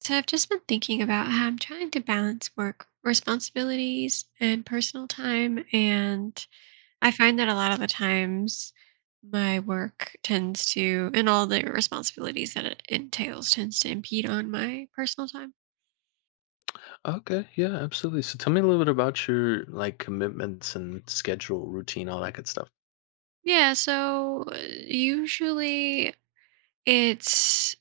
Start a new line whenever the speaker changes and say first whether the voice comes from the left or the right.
right: So I've just been thinking about how I'm trying to balance work responsibilities and personal time. And I find that a lot of the times my work tends to, and all the responsibilities that it entails, tends to impede on my personal time.
left: Okay, yeah, absolutely. So tell me a little bit about your like commitments and schedule, routine, all that good stuff.
right: Yeah. So usually it's,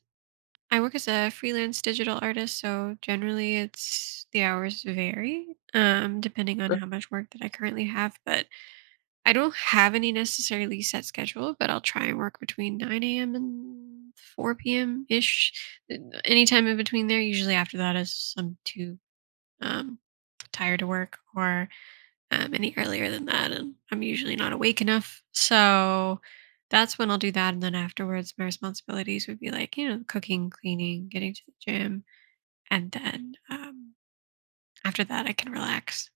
right: I work as a freelance digital artist. So generally, the hours vary depending on
left: Okay.
right: how much work that I currently have. But I don't have any necessarily set schedule, but I'll try and work between 9 a.m. and 4 p.m. ish. Uh, Anytime in between there, usually after that is I'm too um, tired to work or any earlier than that. And I'm usually not awake enough. So that's when I'll do that. And then afterwards, my responsibilities would be like, you know, cooking, cleaning, getting to the gym. And then, after that, I can relax.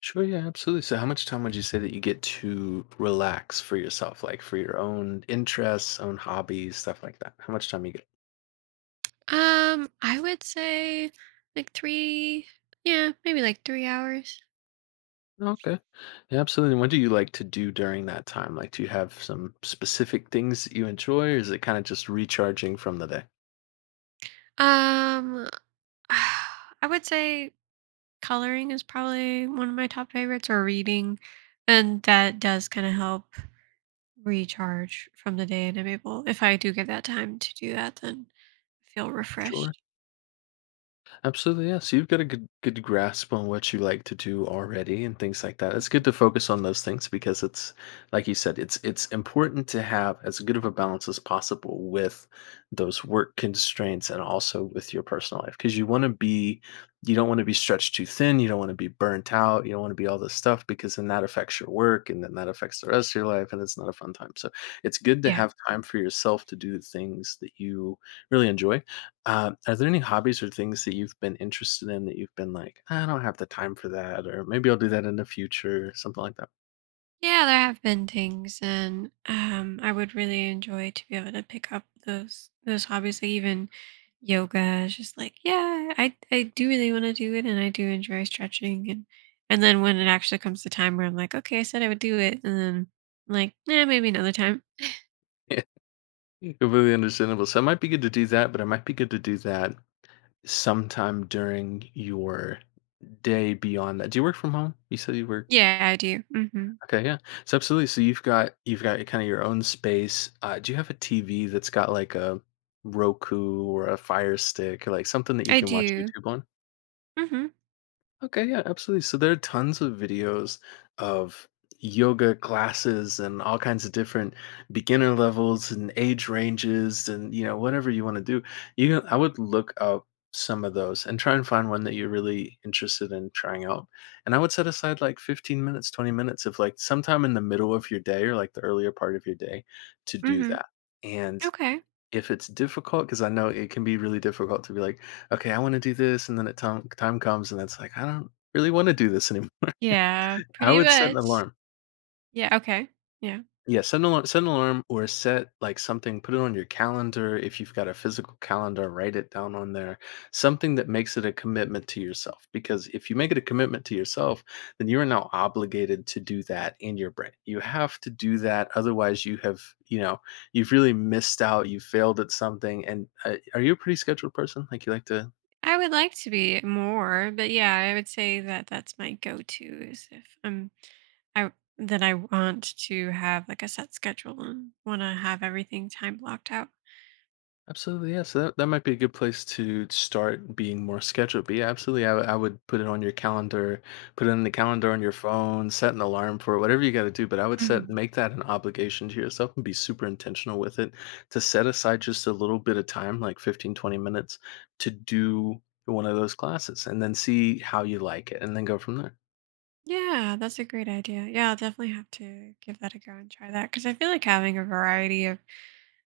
left: Sure, yeah, absolutely. So how much time would you say that you get to relax for yourself, like for your own interests, own hobbies, stuff like that? How much time you get?
right: I would say like three, yeah, maybe like 3 hours.
left: Okay. Yeah, absolutely. And what do you like to do during that time? Like do you have some specific things that you enjoy or is it kind of just recharging from the day?
right: Um, I would say coloring is probably one of my top favorites, or reading, and that does kind of help recharge from the day, and I'm able, if I do get that time to do that, then I feel
left: Sure.
right: refreshed.
left: Absolutely, yes. You've got a good grasp on what you like to do already and things like that. It's good
right: Mhm.
left: to focus on those things because it's like you said, it's important to have as good of a balance as possible with those work constraints and also with your personal life because you don't want to be stretched too thin, you don't want to be burnt out, you don't want to be all this stuff because then that affects your work and then that affects the rest of your life and it's not a fun time. So, it's good to
right: Yeah.
left: have time for yourself to do the things that you really enjoy. Are there any hobbies or things that you've been interested in that you've been like, I don't have the time for that, or maybe I'll do that in the future, something like that?
right: Yeah, there have been things, and I would really enjoy to be able to pick up those hobbies, like even yoga. It's just like, yeah, I do really want to do it, and I do enjoy stretching, and then when it actually comes to time where I'm like, okay, I said I would do it, and then I'm like, yeah, maybe another time.
left: Yeah, completely understandable. So it might be good to do that, but it might be good to do that sometime during your day beyond that. Do you work from home? You said you work.
right: Yeah, I do. Mm-hmm.
left: Okay, yeah. So absolutely. So you've got kind of your own space. Do you have a TV that's got like a Roku or a Fire Stick, or like something that you
right: I
left: can watch
right: do.
left: YouTube on?
right: Mm-hmm.
left: Okay, yeah, absolutely. So there are tons of videos of yoga classes and all kinds of different beginner levels and age ranges and you know whatever you want to do. You can, I would look up some of those and try and find one that you're really interested in trying out. And I would set aside like 15 minutes, 20 minutes of like sometime in the middle of your day or like the earlier part of your day to do
right: Mm-hmm.
left: that. And
right: Okay.
left: if it's difficult, because I know it can be really difficult to be like, "Okay, I wanna do this," and then it time time comes and it's like, "I don't really wanna do this anymore."
right: Yeah,
left: I
right: pretty
left: would set an
right: much.
left: alarm.
right: Yeah. Okay. Yeah.
left: Yeah, set an alarm or set like something, put it on your calendar. If you've got a physical calendar, write it down on there. Something that makes it a commitment to yourself. Because if you make it a commitment to yourself, then you are now obligated to do that in your brain. You have to do that. Otherwise, you've really missed out. You failed at something. And are you a pretty scheduled person? Like you like to.
right: I would like to be more, but yeah, I would say that that's my go-to is if I that I want to have like a set schedule and want to have everything time blocked out.
left: Absolutely, yeah. So that might be a good place to start being more scheduled. But yeah, absolutely. I would put it on your calendar, put it in the calendar on your phone, set an alarm for it, whatever you got to do. But I would set
right: Mhm.
left: make that an obligation to yourself and be super intentional with it to set aside just a little bit of time, like 15, 20 minutes, to do one of those classes and then see how you like it and then go from there.
right: Yeah, that's a great idea. Yeah, I'll definitely have to give that a go and try that because I feel like having a variety of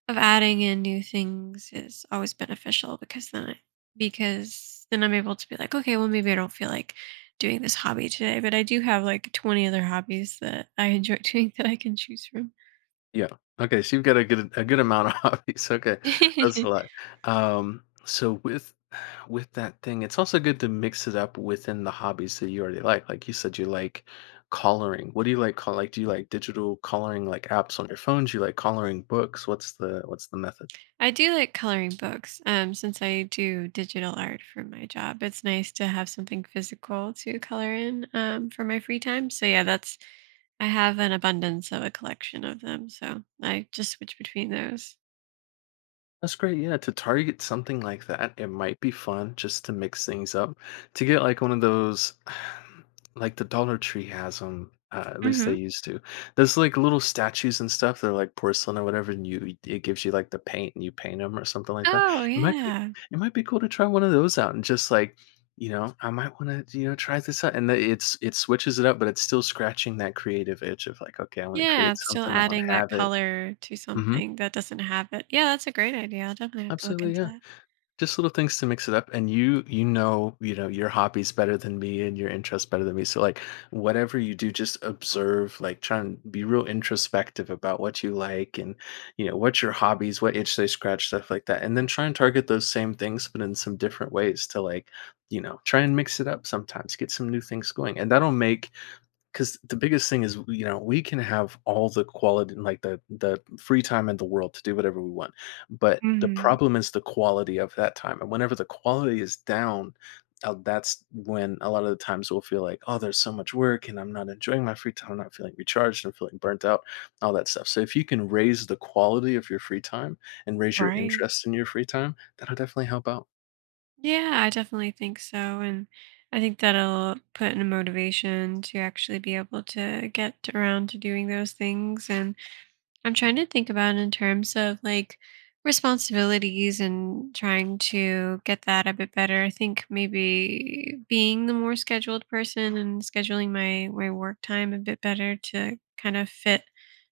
right: of adding in new things is always beneficial because then I'm able to be like, okay, well maybe I don't feel like doing this hobby today, but I do have like 20 other hobbies that I enjoy doing that I can choose from.
left: Yeah. Okay, so you've got a good amount of hobbies. Okay, that's a lot. So with that thing, it's also good to mix it up within the hobbies that you already like. Like you said, you like coloring. What do you like? Do you like digital coloring, like apps on your phone? Do you like coloring books? What's the method?
right: I do like coloring books. Since I do digital art for my job, it's nice to have something physical to color in for my free time. So yeah, that's I have an abundance of a collection of them. So I just switch between those.
left: That's great, yeah, to target something like that, it might be fun just to mix things up, to get, like, one of those like, the Dollar Tree has 'em, at least they
right: Hmm.
left: used to. There's, like, little statues and stuff they are, like, porcelain or whatever, and you it gives you, like, the paint, and you paint them or something like that.
right: Oh
left: It might be
right: yeah,
left: it might be cool to try one of those out and just, like, you know, "I might wanna, you know, try this out," and the it's it switches it up, but it's still scratching that creative itch of, like, "Okay, I wanna create
right: yeah. It's still
left: something, I wanna
right: adding that
left: have it."
right: color to
left: Mhm.
right: something that doesn't have it. Yeah, that's a great idea. I'll definitely have to look
left: Absolutely,
right: into
left: yeah.
right: that.
left: Just little things to mix it up, and you know your hobbies better than me and your interests better than me. So like whatever you do, just observe, like try and be real introspective about what you like and you know what's your hobbies, what itch they scratch, stuff like that, and then try and target those same things, but in some different ways to like you know try and mix it up sometimes, get some new things going, and that'll make because the biggest thing is you know we can have all the quality like the free time in the world to do whatever we want, but the
right: Hmm.
left: problem is the quality of that time, and whenever the quality is down, that's when a lot of the times we'll feel like, oh, there's so much work and I'm not enjoying my free time, I'm not feeling recharged, I'm feeling burnt out, all that stuff. So if you can raise the quality of your free time and raise your
right: Right.
left: interest in your free time, that'll definitely help out.
right: Yeah, I definitely think so. And I think that'll put in a motivation to actually be able to get around to doing those things. And I'm trying to think about in terms of like responsibilities and trying to get that a bit better. I think maybe being the more scheduled person and scheduling my work time a bit better to kind of fit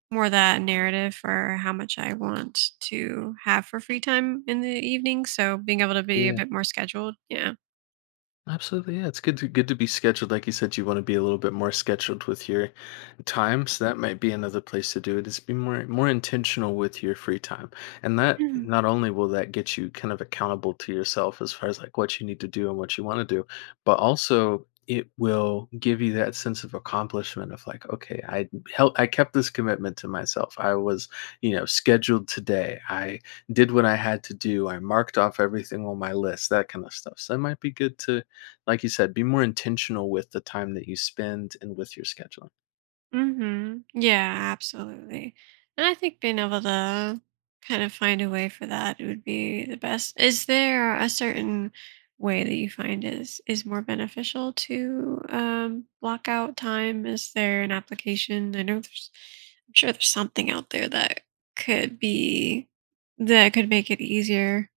right: more that narrative for how much I want to have for free time in the evening, so being able to be a bit more scheduled, yeah.
left: Absolutely, yeah. It's good to be scheduled. Like you said, you want to be a little bit more scheduled with your time, so that might be another place to do it. Is be more intentional with your free time, and that
right: Mhm,
left: not only will that get you kind of accountable to yourself as far as like what you need to do and what you want to do, but also it will give you that sense of accomplishment of like, okay, I kept this commitment to myself. I was scheduled today. I did what I had to do. I marked off everything on my list, that kind of stuff. So it might be good to, like you said, be more intentional with the time that you spend and with your scheduling.
right: mhm. Yeah, absolutely, and I think being able to kind of find a way for that would be the best. Is there a certain way that you find is more beneficial to, block out time? Is there an application? I'm sure there's something out there could be that could make it easier.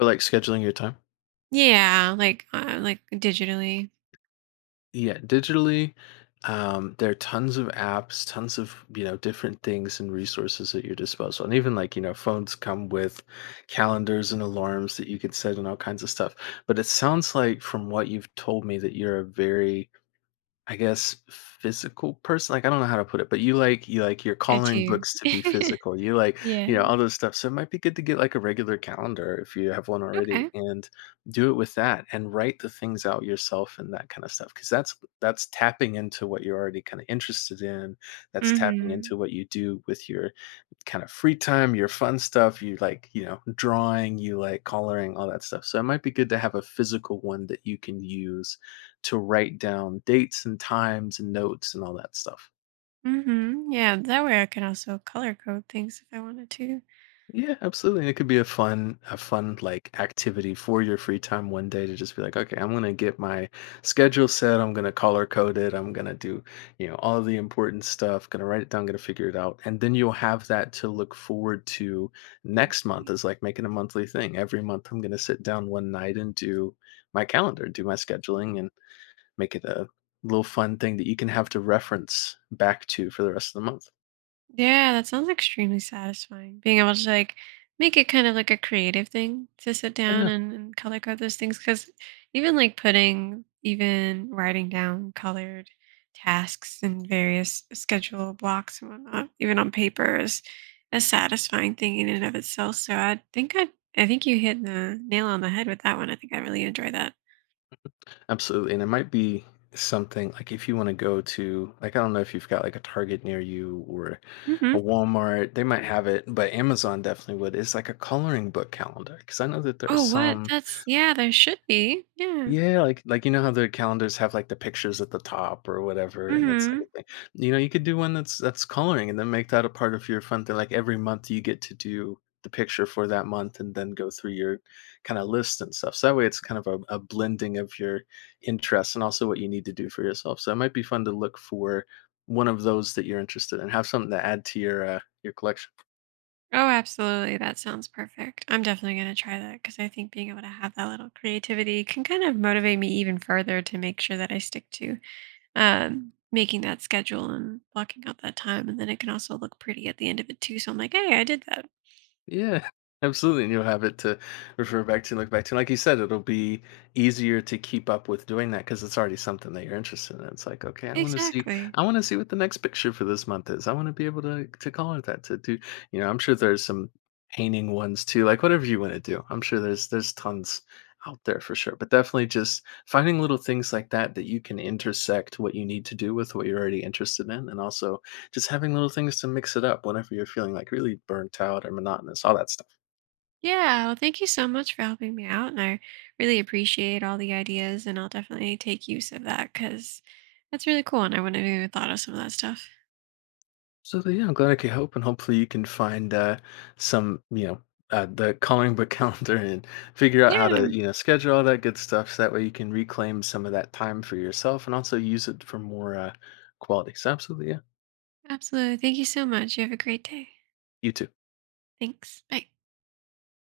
left: Or like scheduling your time.
right: Yeah, like, digitally,
left: Yeah, digitally, there are tons of apps, tons of different things and resources at your disposal, and even like phones come with calendars and alarms that you can set and all kinds of stuff. But it sounds like from what you've told me that you're a very, I guess, physical person? Like, I don't know how to put it, but you like you're
right: it's
left: coloring
right: you.
left: books to be physical. You like
right: Yeah,
left: all those stuff. So it might be good to get like a regular calendar if you have one already
right: okay.
left: and do it with that and write the things out yourself and that kind of stuff. Cause that's tapping into what you're already kind of interested in. That's tapping into
right: Mhm,
left: what you do with your kind of free time, your fun stuff, you like drawing, you like coloring, all that stuff. So it might be good to have a physical one that you can use to write down dates and times and notes and all that stuff.
right: mhm, yeah, that way I can also color code things if I wanted to.
left: Yeah, absolutely. And it could be a fun, like activity for your free time one day to just be like, okay, I'm gonna get my schedule set. I'm gonna color code it. I'm gonna do all the important stuff. Gonna write it down. Gonna figure it out. And then you'll have that to look forward to next month.
right: Right.
left: Is like making a monthly thing. Every month, I'm gonna sit down one night and do my calendar, do my scheduling, and make it a little fun thing that you can have to reference back to for the rest of the month.
right: Yeah, that sounds extremely satisfying. Being able to like make it kind of like a creative thing to sit down
left: Yeah.
right: and color code those things. Cause even like even writing down colored tasks and various schedule blocks and whatnot, even on paper is a satisfying thing in and of itself. I think you hit the nail on the head with that one. I think I really enjoy that.
left: Absolutely. And it might be something like if you want to go to like I don't know if you've got like a Target near you or
right: Hmm.
left: a Walmart, they might have it, but Amazon definitely would. It's like a coloring book calendar because I know that there are
right: Oh, what?
left: some.
right: Yeah, there should be. Yeah.
left: Yeah, like, you know how the calendars have, like, the pictures at the top or whatever, and it's like
right: Hmm.
left: a thing. You know, you could do one that's coloring and then make that a part of your fun thing, like, every month you get to do the picture for that month and then go through your kinda list and stuff, so that way it's kind of a blending of your interests and also what you need to do for yourself, so it might be fun to look for one of those that you're interested in, have something to add to your collection.
right: Oh, absolutely. That sounds perfect. I'm definitely going to try that because I think being able to have that little creativity can kind of motivate me even further to make sure that I stick to making that schedule and blocking out that time. And then it can also look pretty at the end of it, too. So I'm like, hey, I did that.
left: Yeah, absolutely. And you'll have it to refer back to, look back to. Like you said, it'll be easier to keep up with doing that because it's already something that you're interested in. It's like, okay,
right: Exactly.
left: I want to see what the next picture for this month is. I want to be able to call it that to do. You know, I'm sure there's some painting ones too, like whatever you want to do. I'm sure there's tons out there for sure. But definitely just finding little things like that that you can intersect what you need to do with what you're already interested in, and also just having little things to mix it up whenever you're feeling, like, really burnt out or monotonous, all that stuff.
right: Yeah. Well, thank you so much for helping me out. And I really appreciate all the ideas. And I'll definitely take use of that because that's really cool. And I wouldn't have even thought of some of that stuff.
left: So, yeah, I'm glad I could help, and hopefully you can findsome, you know, the coloring book calendar and figure out how to
right: Yeah,
left: schedule all that good stuff so that way you can reclaim some of that time for yourself and also use it for more quality. So absolutely, yeah.
right: absolutely. Thank you so much. You have a great day.
left: You too.
right: Thanks. Bye.